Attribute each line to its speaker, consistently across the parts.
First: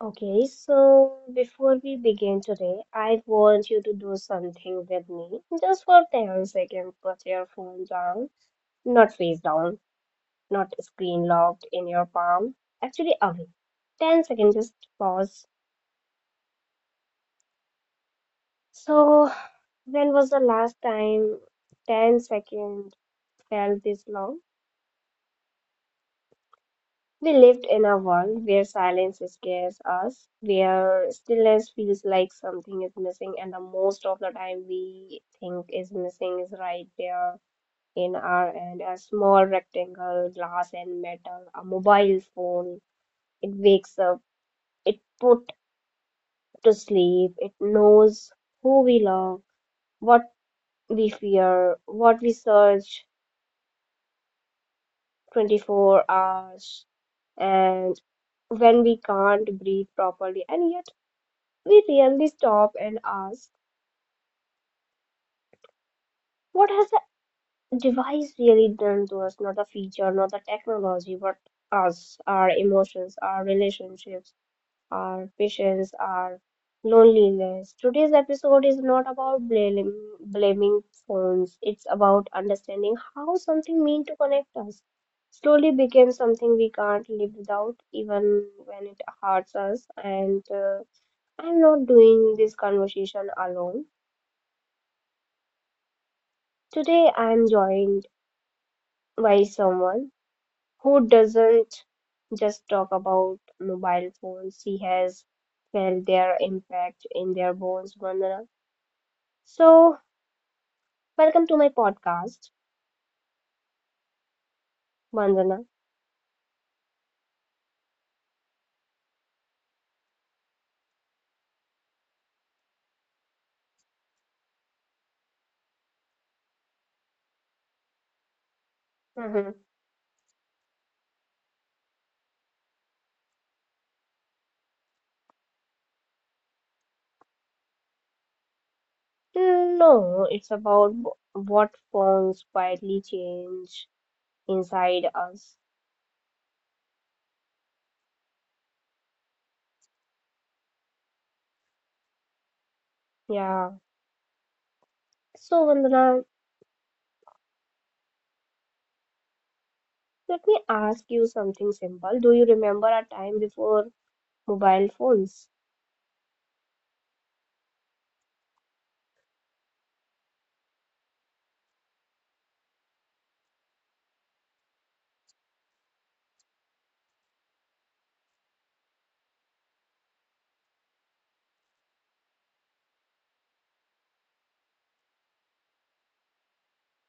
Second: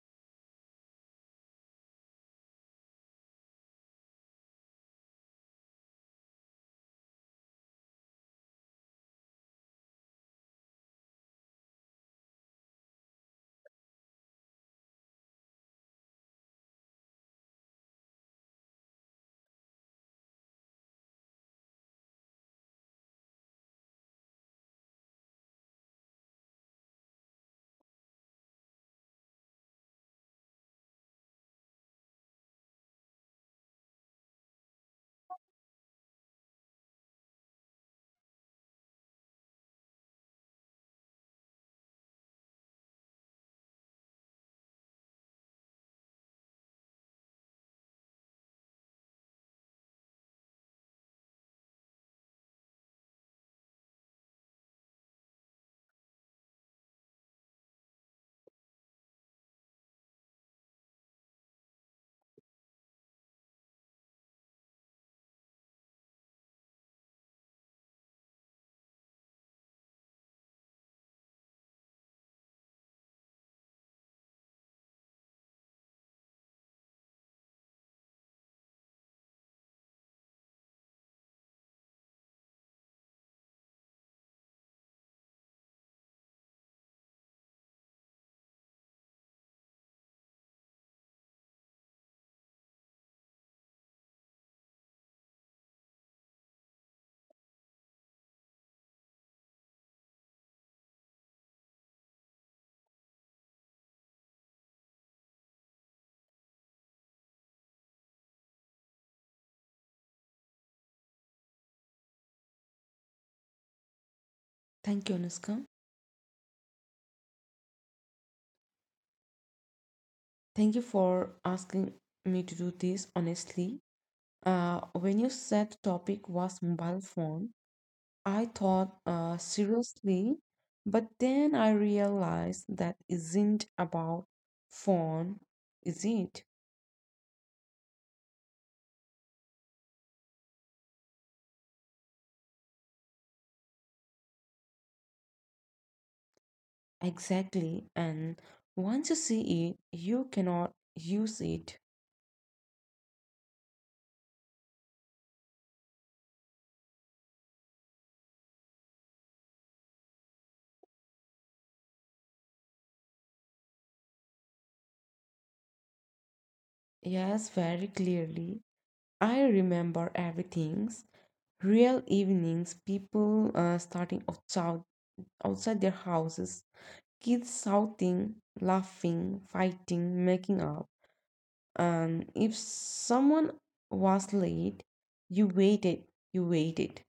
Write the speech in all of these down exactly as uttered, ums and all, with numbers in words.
Speaker 1: Okay, so before we begin today, I want you to do something with me just for ten seconds. Put your phone down, not face down, not screen locked in your palm, actually away. ten seconds, just pause. So, when was the last time ten seconds felt this long? We lived in a world where silence scares us, where stillness feels like something is missing, and the most of the time we think is missing is right there in our hand. A small rectangle, glass and metal, a mobile phone. It wakes up, it put to sleep, it knows who we love, what we fear, what we search twenty-four hours, and when we can't breathe properly and yet we rarely stop and ask, what has the device really done to us? Not the feature, not the technology, but us, our emotions, our relationships, our patience, our loneliness. Today's episode is not about blaming, blaming phones, it's about understanding how something mean to connect us. Slowly became something we can't live without, even when it hurts us. And uh, I'm not doing this conversation alone. Today I am joined by someone who doesn't just talk about mobile phones, she has felt their impact in their bones, Vandana. So, welcome to my podcast,
Speaker 2: Thank you,
Speaker 1: Vandana.
Speaker 2: Anushka. Thank you for asking me to do this honestly. Uh, when you said the topic was mobile phone, I thought uh,
Speaker 1: Hmm.
Speaker 2: seriously, but then I realized that isn't about phone, is it?
Speaker 1: No, it's about wh- what phones quietly change inside us.
Speaker 2: Exactly. And once you see it, you cannot use it.
Speaker 1: Yeah. So, Vandana, let me ask you something simple. Do you remember a time before mobile phones?
Speaker 2: Yes, very clearly. I remember everything. Real evenings, people uh, starting of outside their houses, kids shouting, laughing, fighting, making up. And if someone was late, you waited, you waited.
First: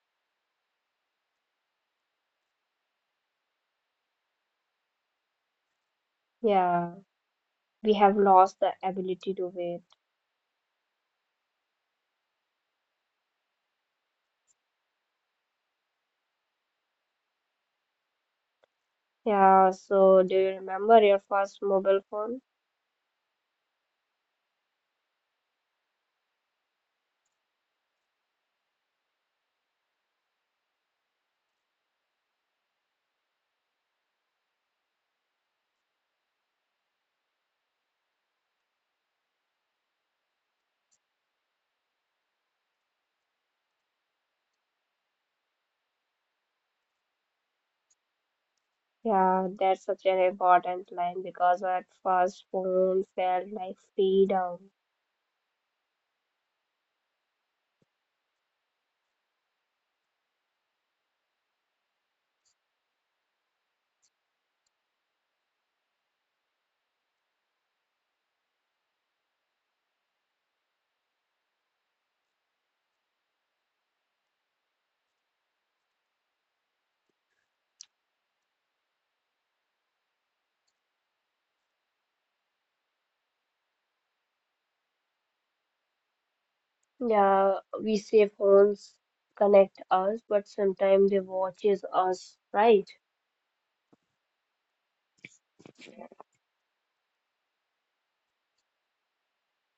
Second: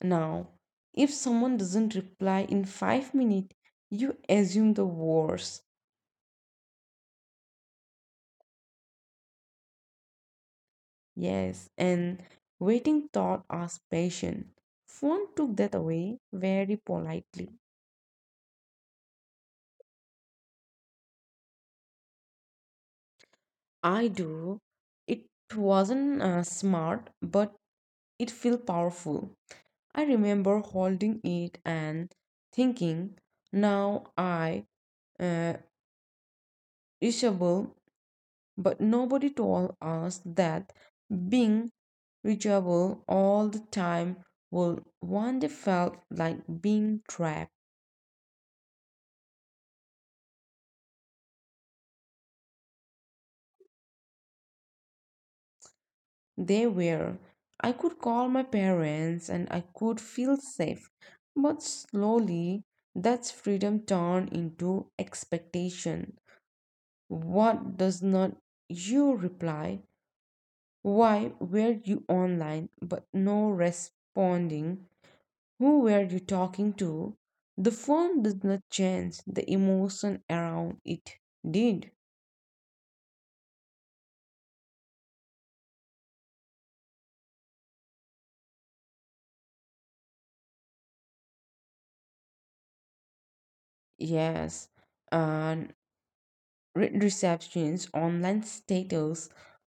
Speaker 2: Now, if someone doesn't reply in five minutes, you assume the worst.
Speaker 1: Yeah, we have lost the ability to wait.
Speaker 2: Yes, and waiting taught us patience. Phone took that away very politely.
Speaker 1: Yeah, so do you remember your first mobile phone?
Speaker 2: I do. It wasn't uh, smart, but it felt powerful. I remember holding it and thinking, now I uh, reachable, but nobody told us that being reachable all the time would one day felt like being trapped.
Speaker 1: Yeah, that's such an important line because at first phone felt like freedom.
Speaker 2: They were. I could call my parents and I could feel safe, but slowly that freedom turned into expectation. What does not you reply? Why were you online but no responding? Who were you talking to? The phone did not change the emotion around it, did?
Speaker 1: Yeah, we say phones connect us, but sometimes they watches us, right?
Speaker 2: Yes. And re- receptions, online status,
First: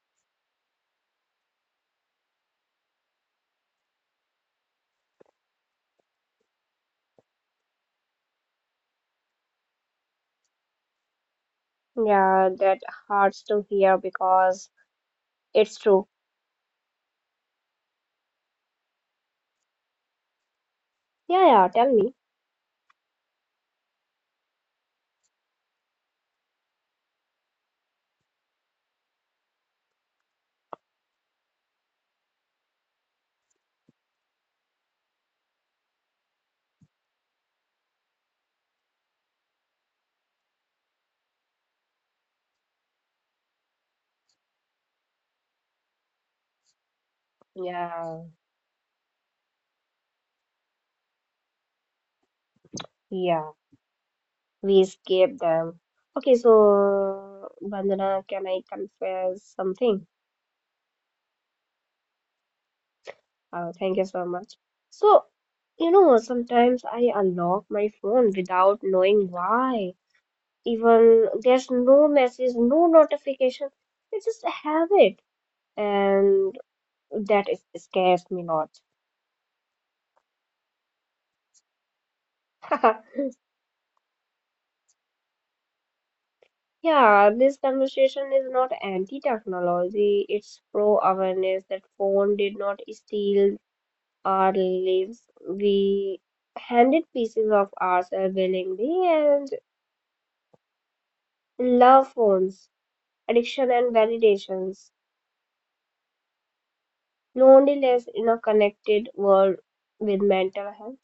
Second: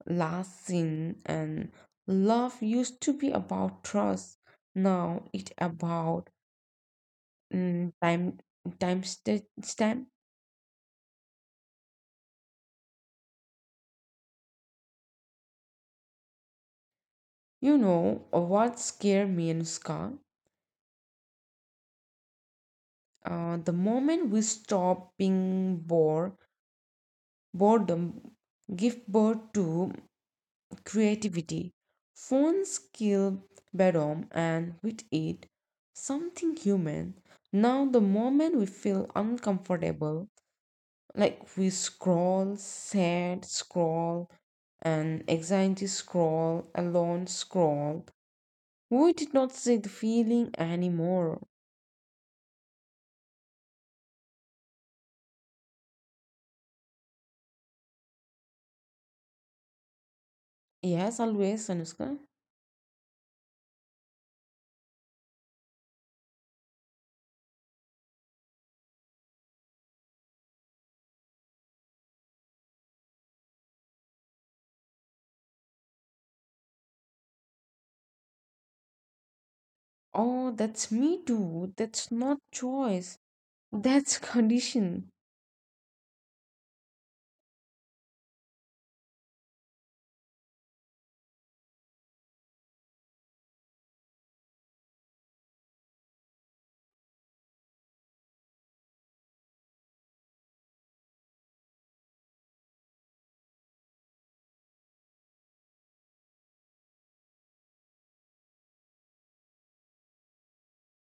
Speaker 2: last seen, and love used to be about trust. Now it about mm, time time sta- stamp.
Speaker 1: Yeah, that hurts to hear because it's true.
Speaker 2: You know uh, what scared me and
Speaker 1: Yeah, yeah, tell me.
Speaker 2: Uh, the moment we stop being bored, boredom give birth to creativity. Phones kill boredom, and with it, something human. Now, the moment we feel uncomfortable, like we scroll, sad, scroll, and anxiety scroll, alone scroll,
Speaker 1: Yeah,
Speaker 2: we did not see the feeling anymore.
Speaker 1: yeah, we escape them. Okay, so Vandana, can I confess something?
Speaker 2: Yes, always, Anushka.
Speaker 1: Oh, thank you so much. So, you know, sometimes I unlock my phone without knowing why. Even there's no message, no notification. It's just a habit, and that is, scares me lot.
Speaker 2: Oh, that's me too. That's not choice. That's condition.
Speaker 1: Yeah, this conversation is not anti-technology, it's pro-awareness that phone did not steal our lives. We handed pieces of ourselves willingly and love phones. Addiction and validations, loneliness in a connected world with mental health,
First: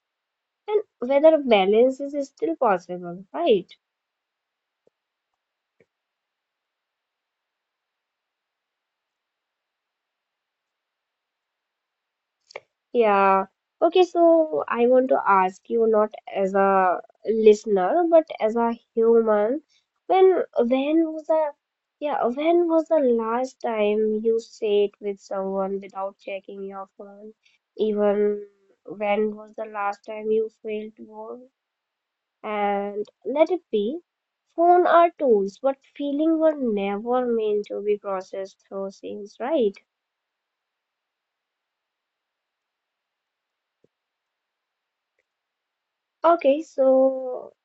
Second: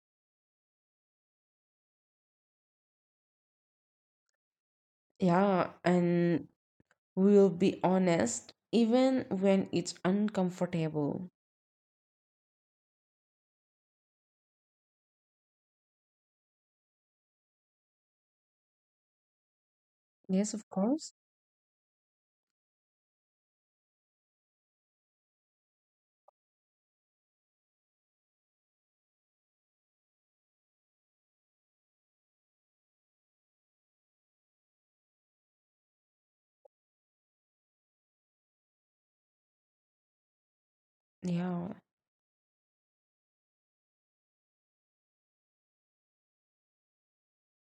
Speaker 1: and whether balance is still possible, right?
Speaker 2: Yeah, and we'll be honest even when it's uncomfortable.
Speaker 1: Yeah. Okay, so I want to ask you not as a listener, but as a human, when
Speaker 2: Yes, of
Speaker 1: when
Speaker 2: course.
Speaker 1: was the yeah, when was the last time you sat with someone without checking your phone? Even when was the last time you felt bored? And let it be, phone are tools, but feeling were never meant to be processed through scenes, right?
Speaker 2: Yeah.
Speaker 1: Okay, so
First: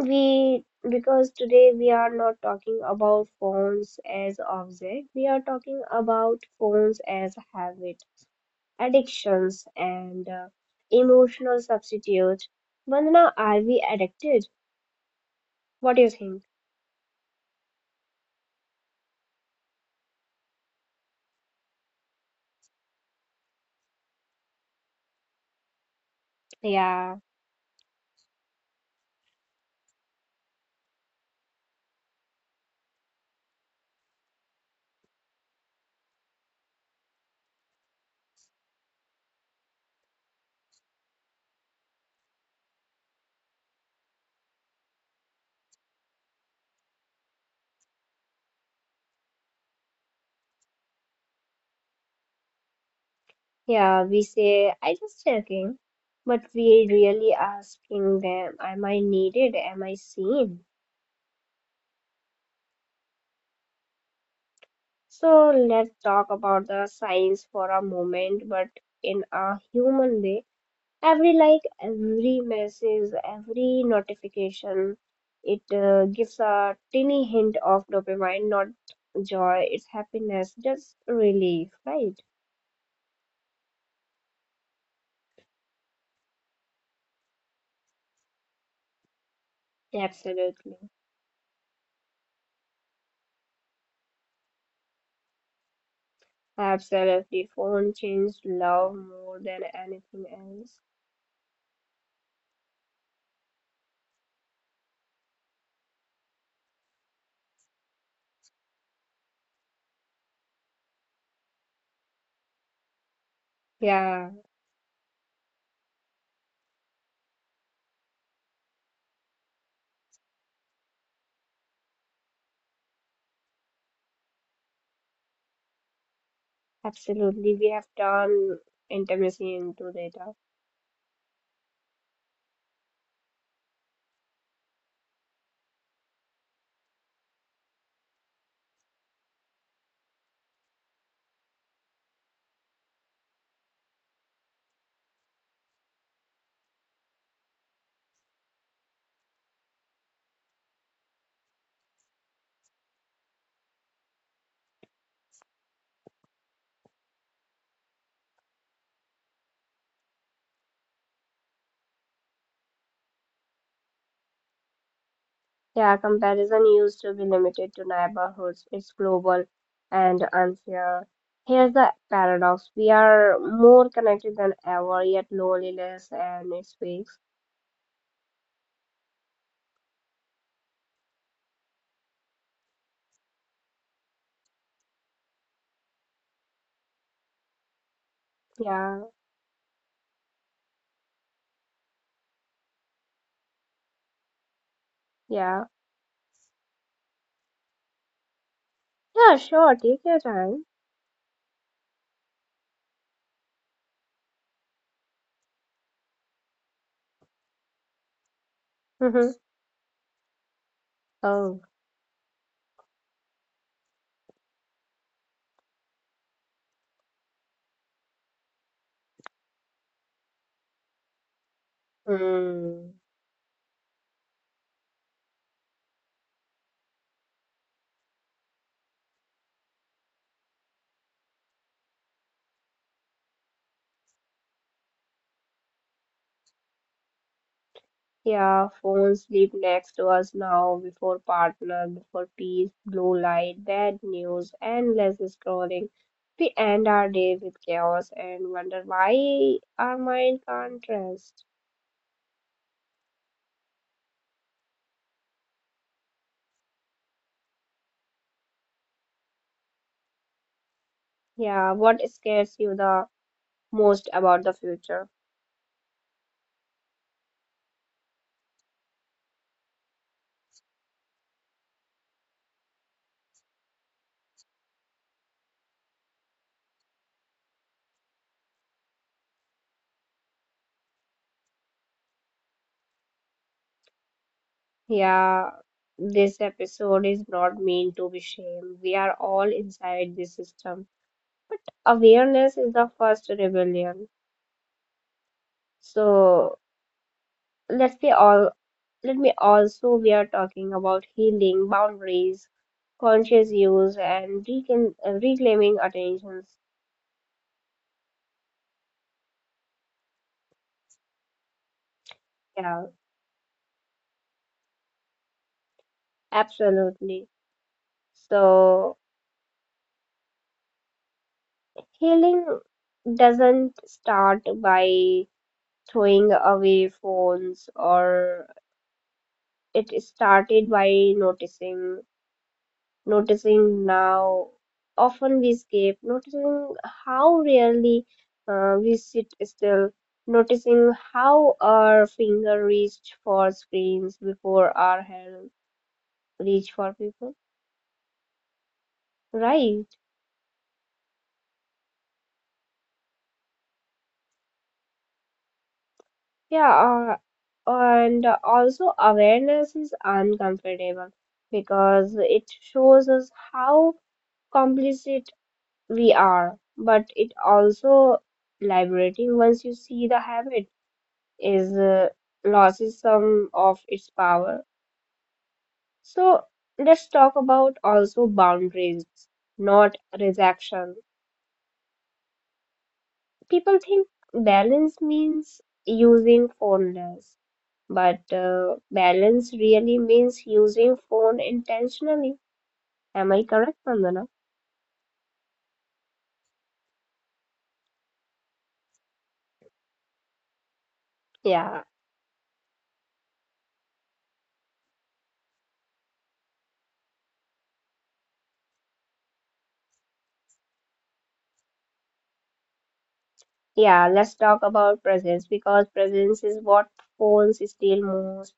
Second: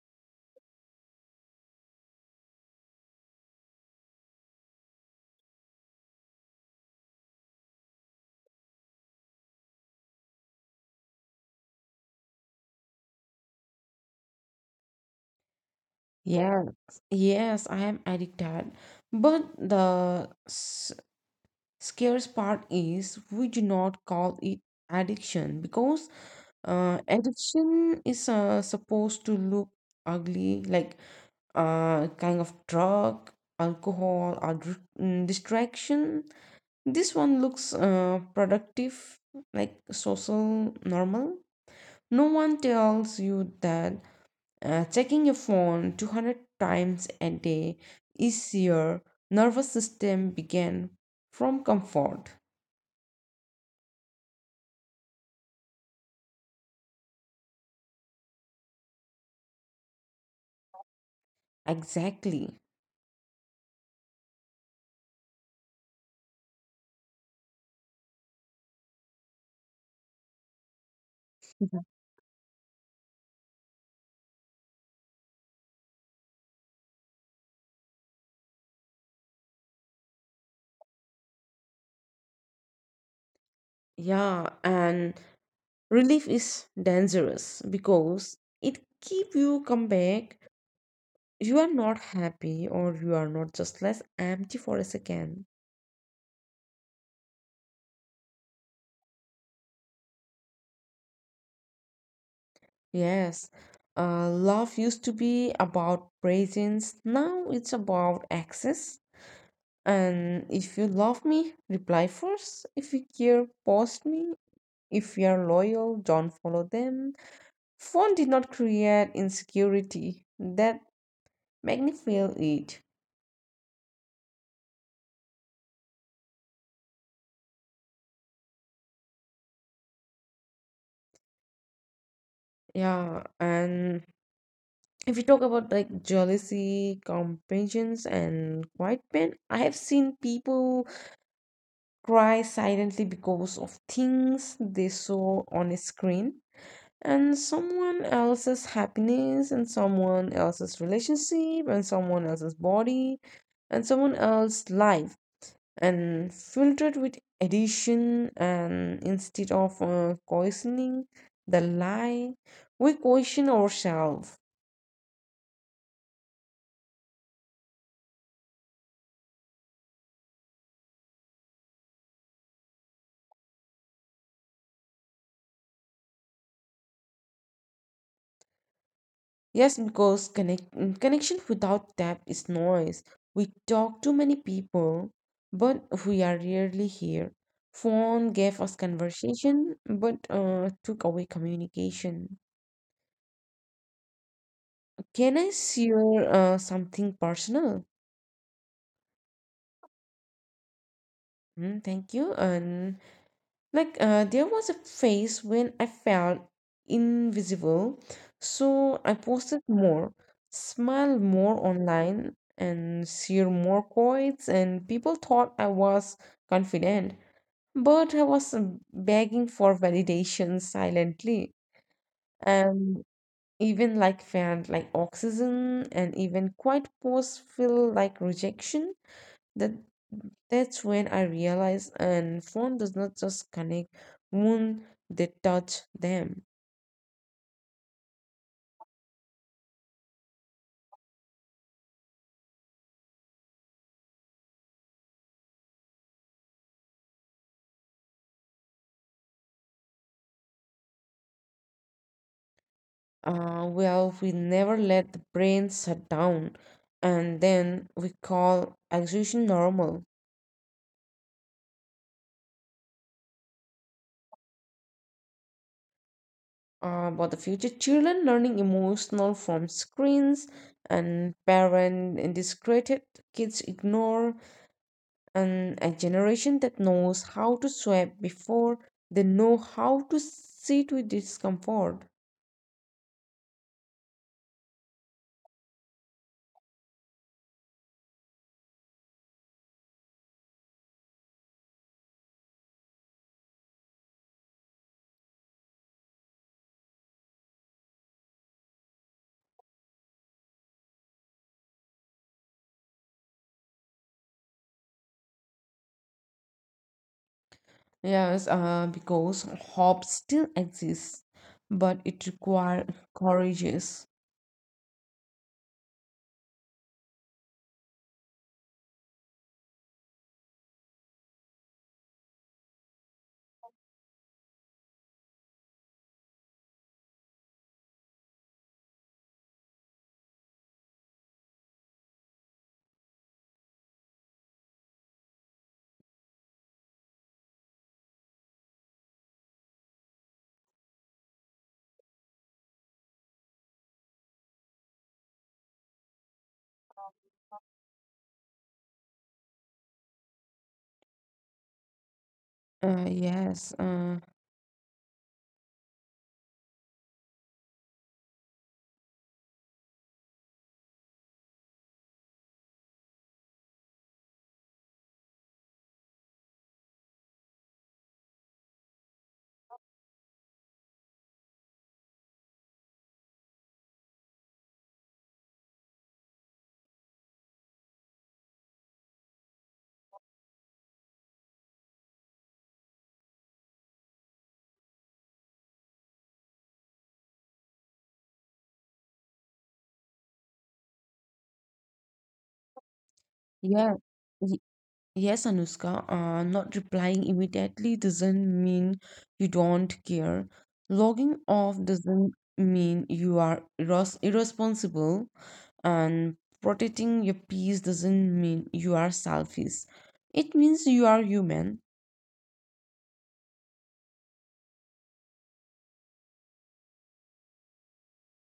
Speaker 1: we because today we are not talking about phones as object, we are talking about phones as habit, addictions, and uh, emotional substitute. Vandana, are we addicted? What do you think?
Speaker 2: Yeah. Yes, I am addicted. But the s- scarce part is we do not call it addiction because uh,
Speaker 1: Yeah.
Speaker 2: addiction is uh, supposed to look ugly like uh, kind of drug, alcohol, or dr- mm, distraction. This one looks uh, productive, like social normal. No one tells you that uh, checking your phone two hundred times a day is your nervous system began from comfort.
Speaker 1: Yeah, we say, I just checking, but we really asking them, am I needed? Am I seen?
Speaker 2: Exactly.
Speaker 1: So let's talk about the signs for a moment, but in a human way. Every like, every message, every notification, it uh, gives a tiny hint of dopamine, not joy, it's happiness, just relief, right?
Speaker 2: Yeah, and relief is dangerous because it keep you come back.
Speaker 1: Absolutely.
Speaker 2: You are not happy or you are not just less empty for a second.
Speaker 1: Absolutely. Phone changed love more than anything else.
Speaker 2: Yes, uh, love used to be about presence, now it's about access. And if you love me, reply first. If you care, post
Speaker 1: Yeah,
Speaker 2: me. If you are loyal, don't follow them. Phone did not create insecurity that magnify it.
Speaker 1: absolutely. We have turned intimacy into data.
Speaker 2: Yeah, and if you talk about like jealousy, compassions, and quiet pain, I have seen people cry silently because of things they saw on a screen and someone else's happiness and someone else's relationship and someone else's body and someone else's life and filtered with addition and instead of uh, questioning the lie we question ourselves.
Speaker 1: Yeah, comparison used to be limited to neighborhoods. It's global and unfair. Here's the paradox. We are more connected than ever, yet loneliness and it speaks.
Speaker 2: Yes, because connect, mm, connection without depth is noise. We talk to many people, but we are rarely here. Phone gave us
Speaker 1: Yeah,
Speaker 2: conversation, but uh, took away communication. Can I
Speaker 1: yeah.
Speaker 2: share uh, something personal?
Speaker 1: Yeah, sure, take your time.
Speaker 2: Mm, thank you, and like, uh, there was a phase when I felt invisible, so I
Speaker 1: Mm-hmm.
Speaker 2: posted more, smiled
Speaker 1: Oh.
Speaker 2: more online, and shared more quotes, and people thought I was confident, but I was um, begging for validation silently,
Speaker 1: Hmm.
Speaker 2: and even like felt like oxygen, and even quiet posts feel like rejection that that's when I realized and phone does not just connect when they touch them.
Speaker 1: Yeah, phones sleep next to us now, before partner, before peace, blue light, bad news, endless scrolling. We end our day with chaos and wonder why our mind can't rest.
Speaker 2: Uh, well, we never let the brain shut down, and then we call exhaustion normal.
Speaker 1: Yeah, what scares you the most about the future?
Speaker 2: Uh, but the future children learning emotional from screens and parent indiscreet kids ignore and a generation that knows how to sweat before they know how to sit with discomfort.
Speaker 1: Yeah, this episode is not meant to be shame. We are all inside this system. But awareness is the first rebellion. So let's be all. Let me also, we are talking about healing, boundaries, conscious use, and reclaim, uh, reclaiming attentions.
Speaker 2: Yes, uh, because hope still exists, but it
Speaker 1: Yeah,
Speaker 2: requires courageous.
Speaker 1: absolutely. So, healing doesn't start by throwing away phones, or it started by noticing noticing now often we escape noticing how rarely uh, we sit still noticing how our finger reached for screens before our hand reach for people, right?
Speaker 2: Uh, yes, uh,
Speaker 1: yeah uh, and also awareness is uncomfortable because it shows us how complicit we are but it also liberating once you see the habit is uh, loses some of its power. So let's talk about also boundaries, not rejection. People think balance means using phone less, but uh, balance really means using phone intentionally. Am I correct,
Speaker 2: yeah,
Speaker 1: Vandana?
Speaker 2: Yes, Anushka, uh, not replying immediately doesn't mean you don't care. Logging off
Speaker 1: Yeah.
Speaker 2: doesn't mean you are irros irresponsible, and protecting your peace doesn't mean you are selfish. It means you are human.
Speaker 1: Yeah, let's talk about presence because presence is what phones steal most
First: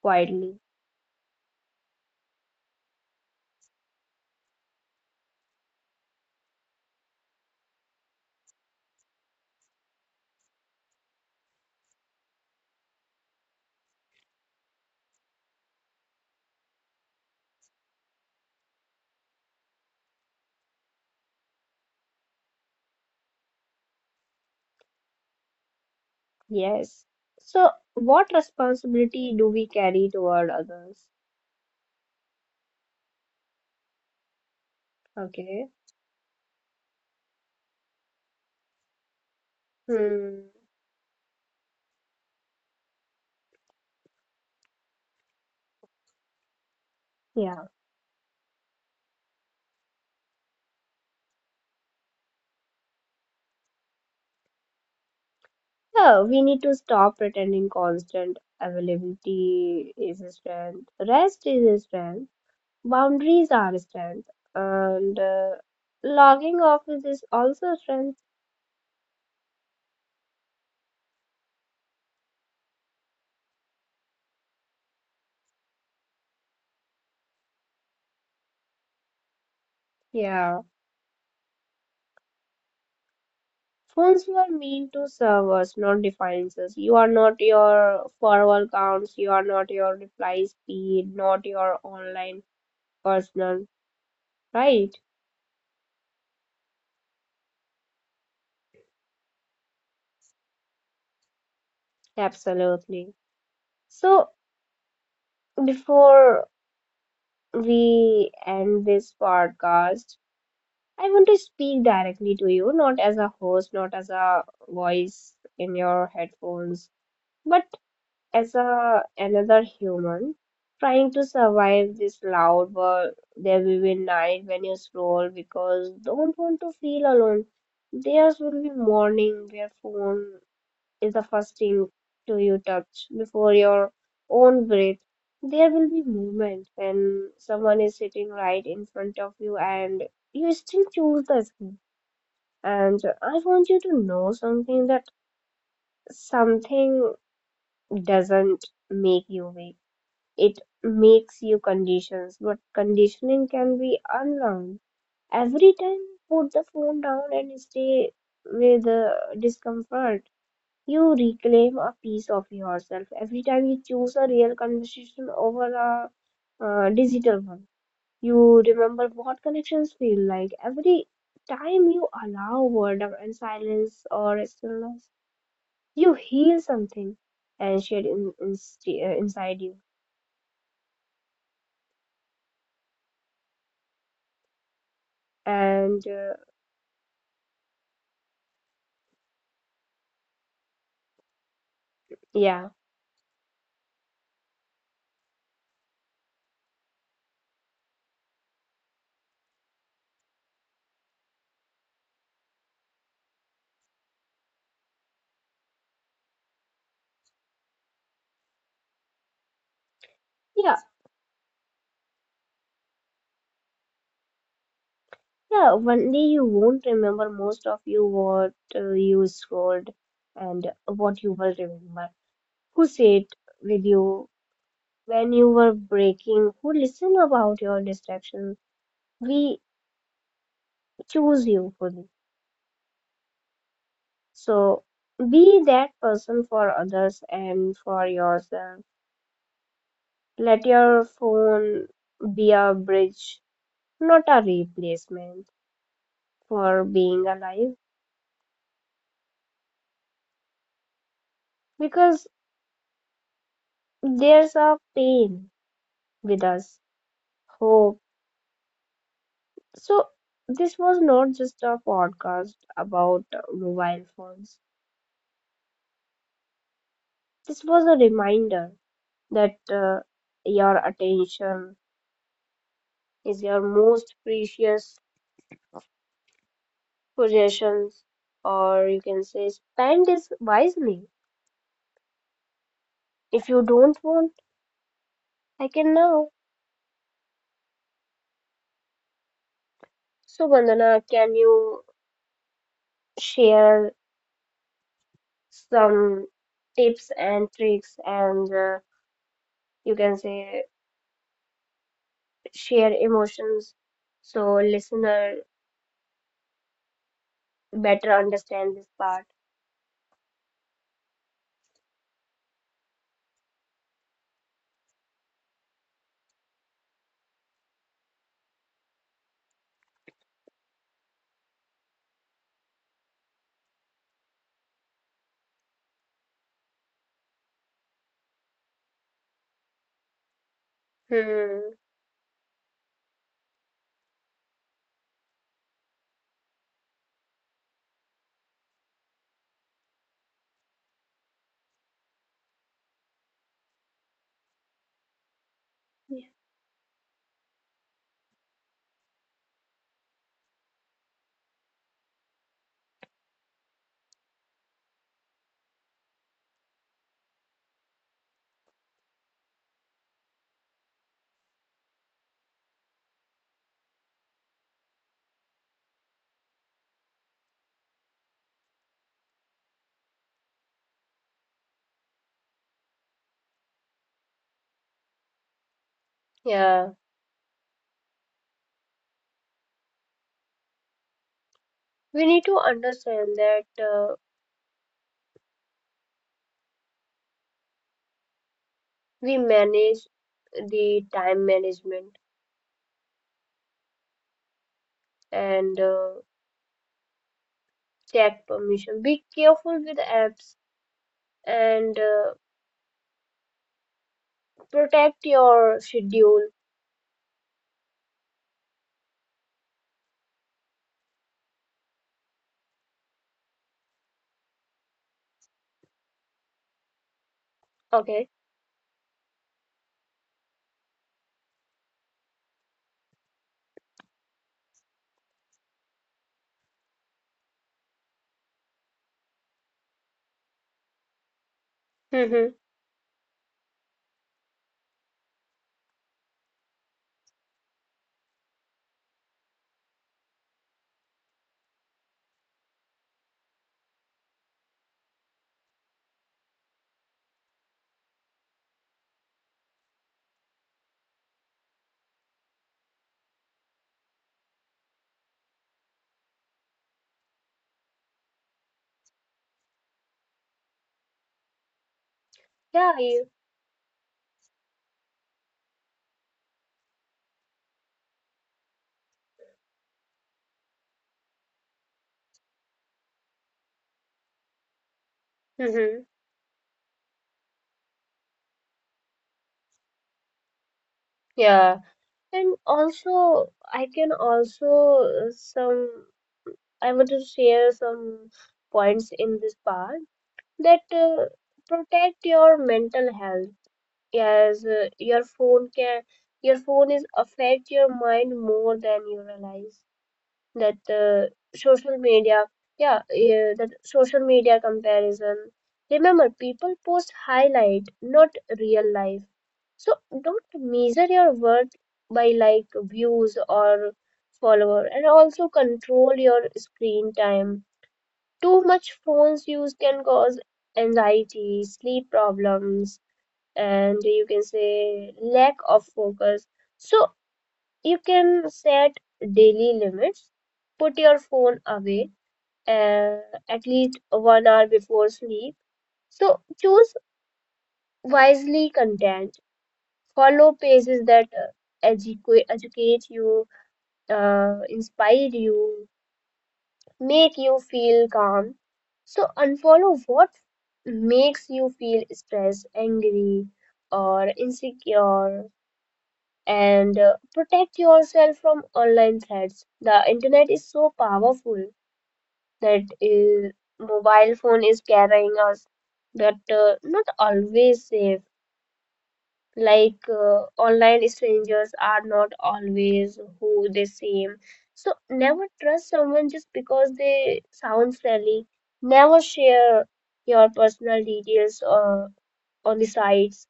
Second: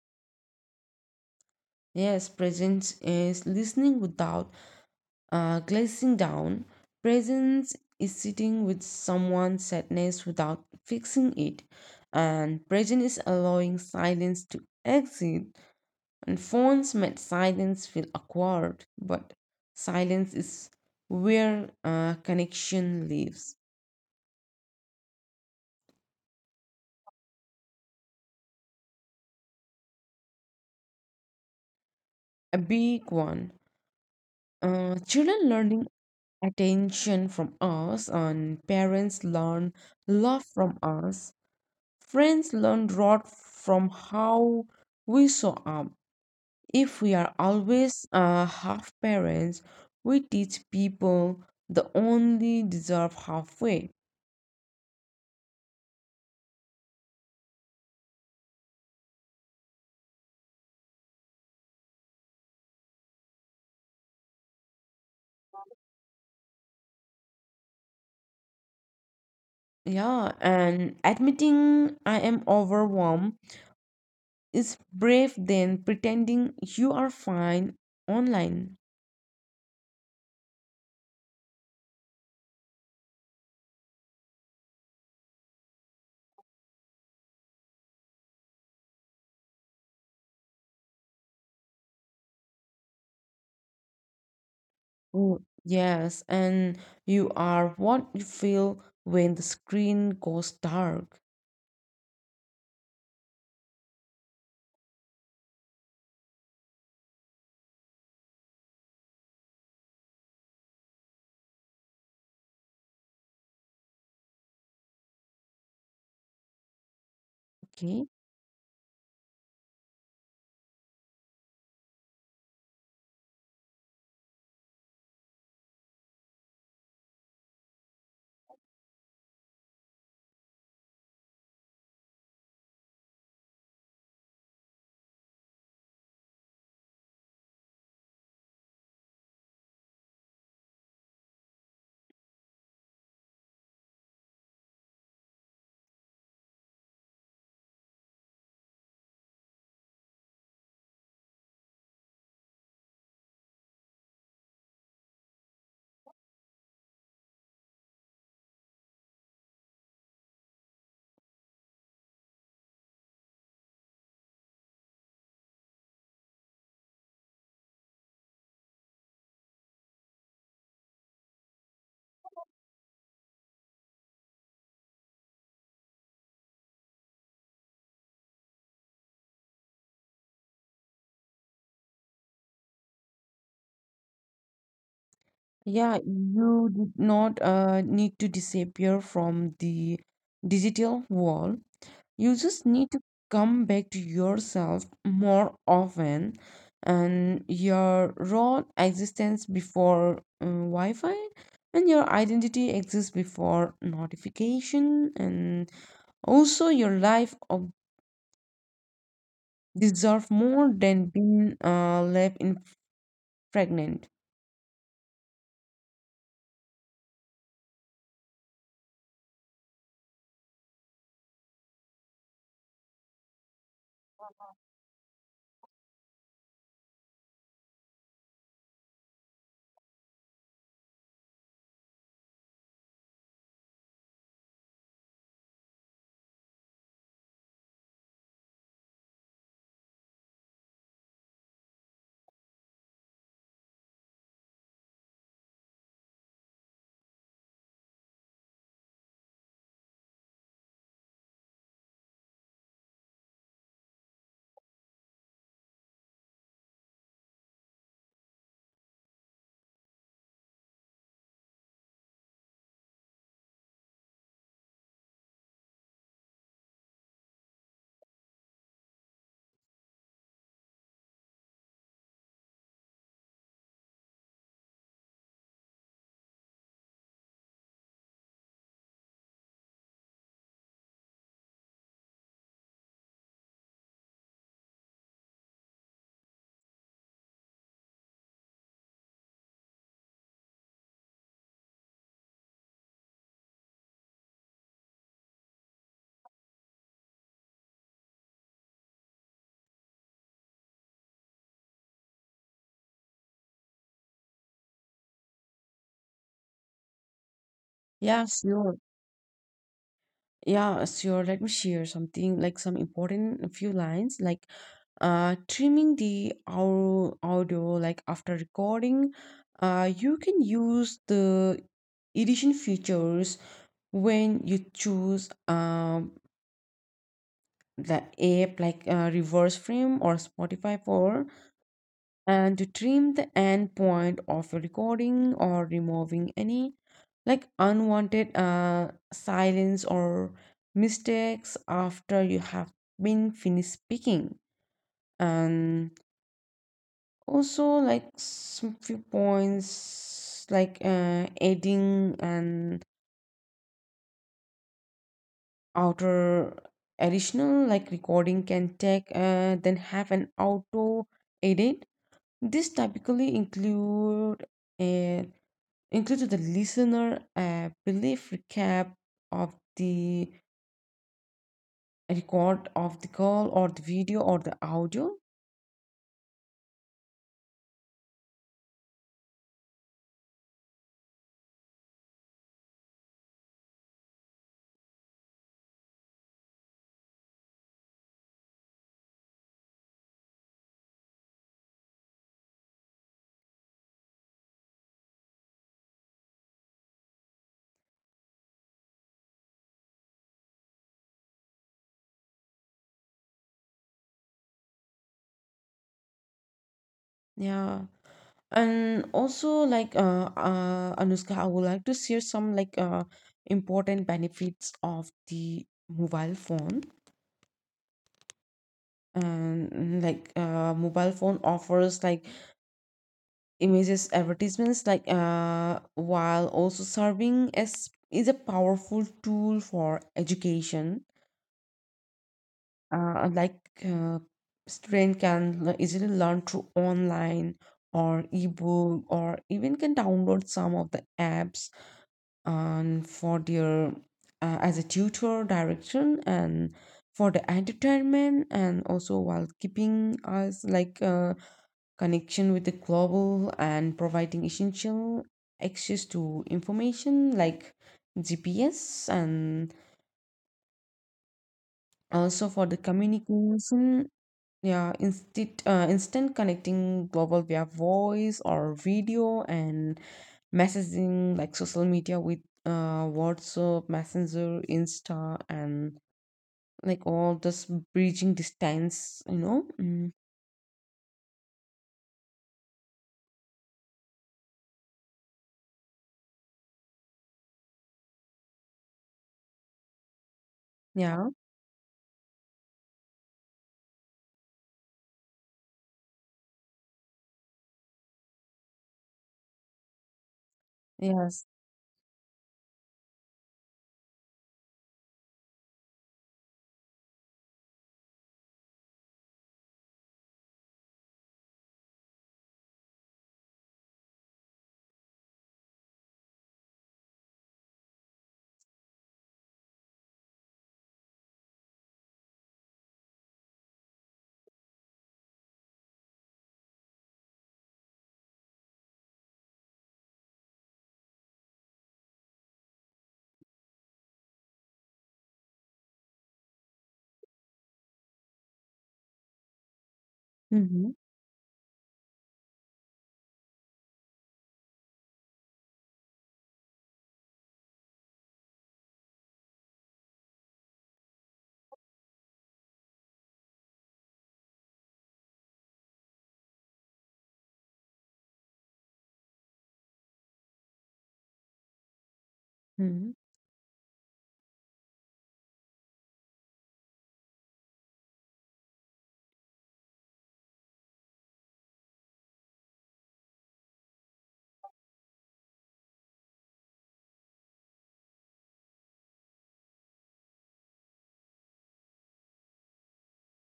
Speaker 1: quietly.
Speaker 2: Yes, presence is listening without Uh, glazing down, presence is sitting with someone's sadness without fixing it, and presence is allowing silence to exist. And phones made silence feel awkward, but silence is where uh, connection lives.
Speaker 1: Yes. So, what responsibility do we carry toward others?
Speaker 2: A big one. Uh, children
Speaker 1: Okay.
Speaker 2: learning attention from us, and parents learn love
Speaker 1: Hmm.
Speaker 2: from us. Friends learn a lot from how we show up. If we are
Speaker 1: Yeah.
Speaker 2: always uh, half parents, we teach people the only deserve halfway.
Speaker 1: So, we need to stop pretending constant availability is a strength, rest is a strength, boundaries are a strength, and uh, logging off is also a strength.
Speaker 2: Yeah, and admitting I am overwhelmed is brave than pretending you are fine online.
Speaker 1: Yeah. Phones were meant to serve us, not define us. You are not your forward counts, you are not your reply speed, not your online personal. Right,
Speaker 2: Mm, Yes, and you are what you feel when the screen goes dark.
Speaker 1: absolutely. So, before we end this podcast, I want to speak directly to you, not as a host, not as a voice in your headphones, but
Speaker 2: Okay.
Speaker 1: as a another human trying to survive this loud world. There will be night when you scroll because don't want to feel alone. There will be morning where phone is the first thing to you touch before your own breath. There will be movement when someone is sitting right in front of you and you still choose the screen. And I want you to know something, that something doesn't make you weak. It makes you conditions, but conditioning can be unlearned. Every time put the phone down and stay with uh, discomfort, you reclaim a piece of yourself every time you choose a real conversation over a uh, digital one. You remember what connections feel like every time you allow boredom and silence or stillness. You heal something and shed in, in, uh, inside you.
Speaker 2: Yeah,
Speaker 1: And uh,
Speaker 2: you did not uh, need to disappear from the digital wall. You just
Speaker 1: yeah,
Speaker 2: need to come back to yourself more often and your raw existence before uh, Wi-Fi and your identity exists before notification and also your life of deserve more
Speaker 1: yeah,
Speaker 2: than being uh, left in fragment.
Speaker 1: yeah. One day you won't remember most of you what uh, you scrolled, and what you will remember. Who said with you when you were breaking, who listen about your distraction, we choose you fully. So be that person for others and for yourself. Let your phone be a bridge, not a replacement for being alive, because there's a pain with us hope. So, this was not just a podcast about uh, mobile phones, this was a reminder that uh, your attention is your most precious possessions, or you can say spend it wisely if you don't want. I can now. So Vandana, can you share some tips and tricks, and uh, you can say share emotions, so listener better
Speaker 2: Yeah, sure.
Speaker 1: understand this part?
Speaker 2: Yeah, sure. Let me share something like some important few lines like uh trimming the au- audio like after recording uh you can use the edition features when you choose um the app like uh, reverse frame or spotify for
Speaker 1: Hmm.
Speaker 2: and to trim the end point of a recording or removing any like unwanted uh, silence or mistakes after you have been finished speaking and also like some few points like uh, adding an outer additional like recording can take uh, then have an auto edit this typically include a into the listener a brief recap of the record of the call or the video or the audio.
Speaker 1: Yeah, we need to understand that uh, we manage the time management, and uh, check permission. Be careful with apps and uh, protect your schedule.
Speaker 2: Yeah, and also like uh, uh anushka I would like to share some like uh important benefits of the mobile phone
Speaker 1: Okay.
Speaker 2: and like uh mobile phone offers like images advertisements like uh while also serving as is a powerful tool for education
Speaker 1: Mm-hmm.
Speaker 2: uh, like uh, student can l- easily learn through online or ebook or even can download some of the apps and for their uh, as a tutor direction and for the entertainment and also while keeping us like uh, connection with the global and providing essential access to information like gps and also for the
Speaker 1: Yeah. You,
Speaker 2: communication. Yeah, instant, uh, instant connecting global via voice or video and messaging like social media with uh, WhatsApp, Messenger, Insta, and
Speaker 1: mm-hmm.
Speaker 2: like all this bridging distance, you know? Mm.
Speaker 1: Yeah. And also, I can also uh, some. I want to share some points in this part that
Speaker 2: Yeah,
Speaker 1: uh, protect your mental health. Yes, uh, your phone can your phone is affect your mind more than you realize. That uh,
Speaker 2: yes.
Speaker 1: social media, yeah, yeah, that social media comparison. Remember, people post highlight, not real life. So don't measure your worth by like views or follower, and also control your screen time. Too much phones use can cause anxiety, sleep problems and you can say lack of focus. So you can set daily limits, put your phone away uh, at least one hour before sleep. So choose wisely content, follow
Speaker 2: Mm-hmm.
Speaker 1: pages that uh, educate, educate you, uh, inspire you, make you feel calm. So unfollow what makes you feel stressed, angry, or insecure and uh, protect yourself from online threats. The internet is so powerful that
Speaker 2: Mm-hmm.
Speaker 1: uh, mobile phone is carrying us, but uh, not always safe. Like uh, online strangers are not always who they seem. So never trust someone just because they sound friendly. Never share your personal details uh, on the sites.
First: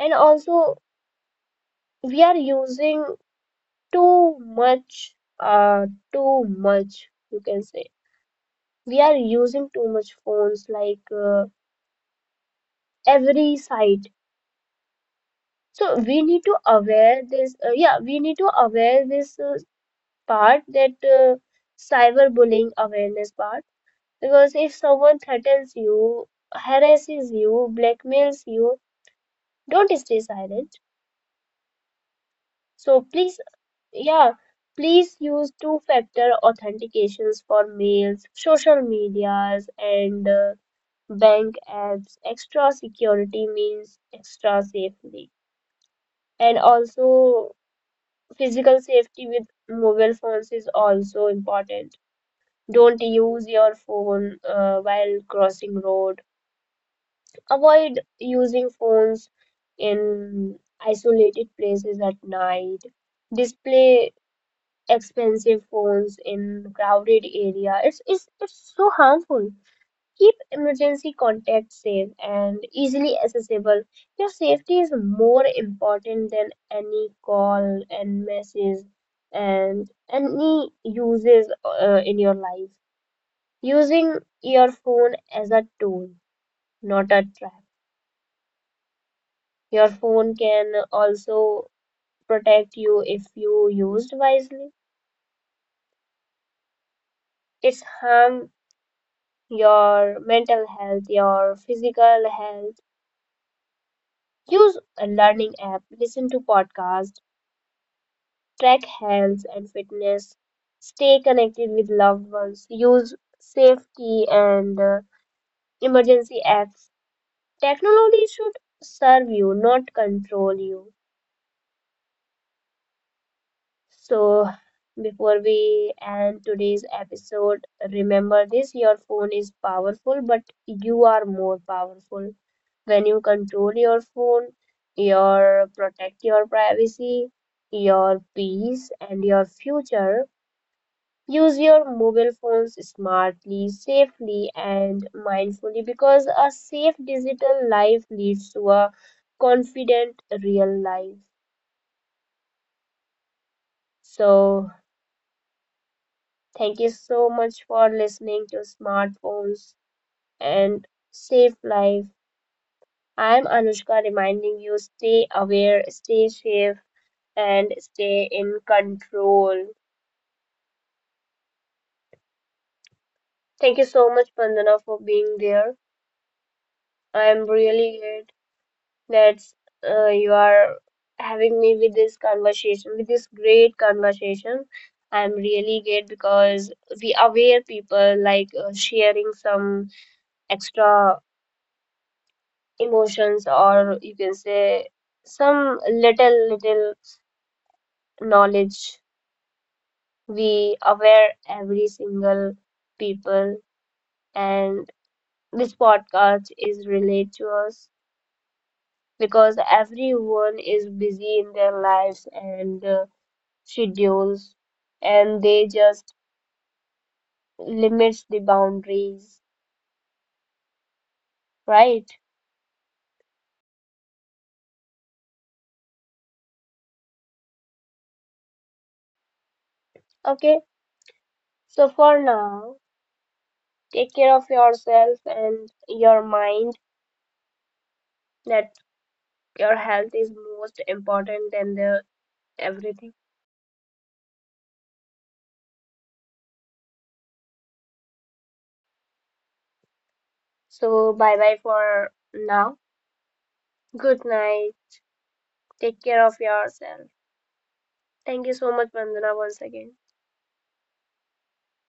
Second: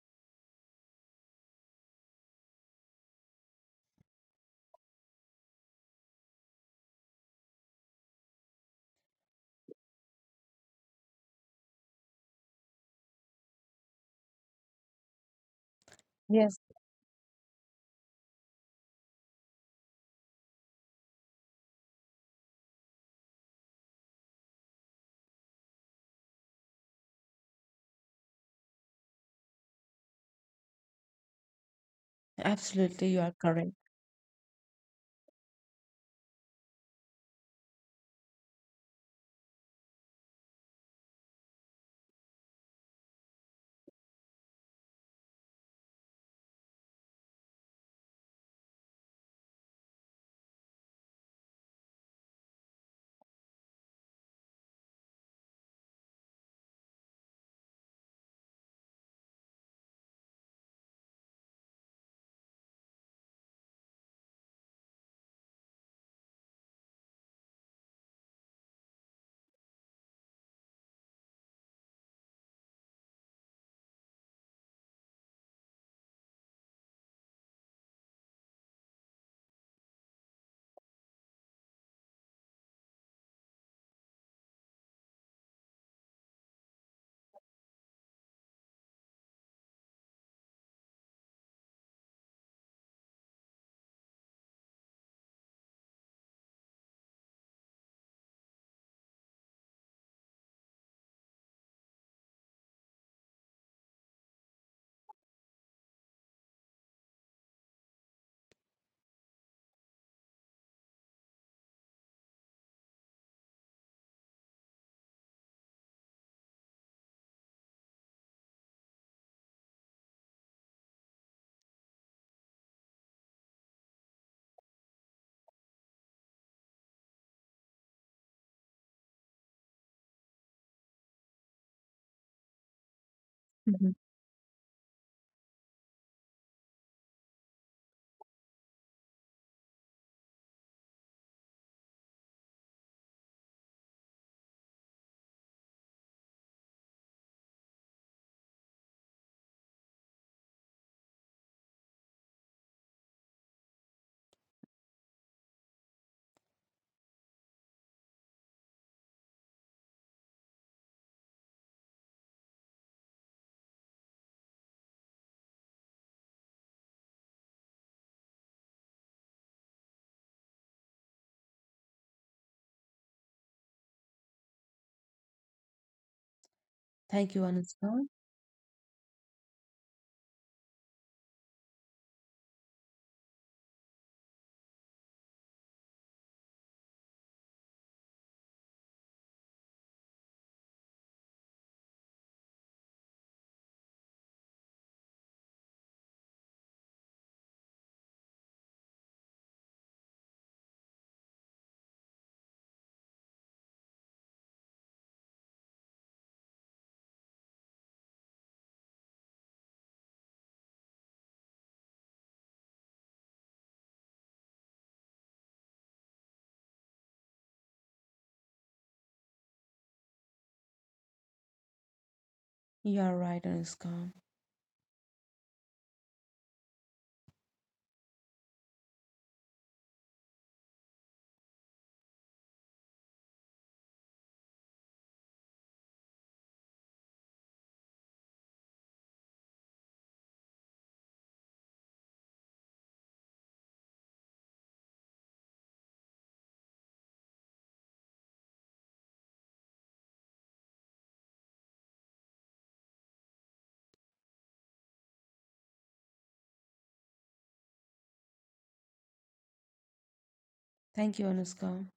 Speaker 1: And also, we are using too much uh too much you can say we are using too much phones like uh, every site, so we need
Speaker 2: Yes,
Speaker 1: to aware this uh, yeah we need to aware this uh, part that uh, cyberbullying awareness part, because if someone threatens you, harasses you, blackmails you, don't stay silent. So
Speaker 2: absolutely. You are
Speaker 1: please,
Speaker 2: correct.
Speaker 1: yeah, please use two factor authentications for mails, social medias, and uh, bank adds extra security means extra safety. And also, physical safety with mobile phones is also important. Don't use your phone uh, while crossing road. Avoid using phones in isolated places at night. Display expensive phones in crowded area, it's it's, it's so harmful. Keep emergency contacts safe and easily accessible. Your safety is more important than any call and message and any uses uh, in your life. Using your phone as a tool, not a trap. Your phone can also protect you if you used wisely. It's harm your mental health, your physical health. Use a learning app, listen to podcasts, track health and fitness, stay connected with loved ones, use safety and uh, emergency apps. Technology should serve you, not control you. So, before we end today's episode, remember this: your phone is powerful, but you are more powerful. When you control
Speaker 2: Hmm.
Speaker 1: your phone, your protect your privacy, your peace, and your future. Use your mobile phones smartly, safely, and mindfully because a safe digital life leads to a confident real life. So, thank you so much for listening to Smartphones and Safe Life. I'm Anushka, reminding you stay aware, stay safe, and stay in control. Thank you so much, Pandana, for being there.
Speaker 2: Thank you,
Speaker 1: I'm really
Speaker 2: Anushka.
Speaker 1: glad That's uh, you are having me with this conversation, with this great conversation. I'm really great because we aware people like uh, sharing some extra emotions, or you can say some little little knowledge. We aware every single people, and this podcast is related to us because everyone is busy in their lives and uh, schedules, and they just limits the boundaries, right?
Speaker 2: You are right, Anushka.
Speaker 1: Okay, so for now, take care of yourself and your mind, that your health is most important than the everything. So bye bye for now. Good night. Take care of yourself. Thank you so much, Vandana, once again.
Speaker 2: Thank you, Anushka.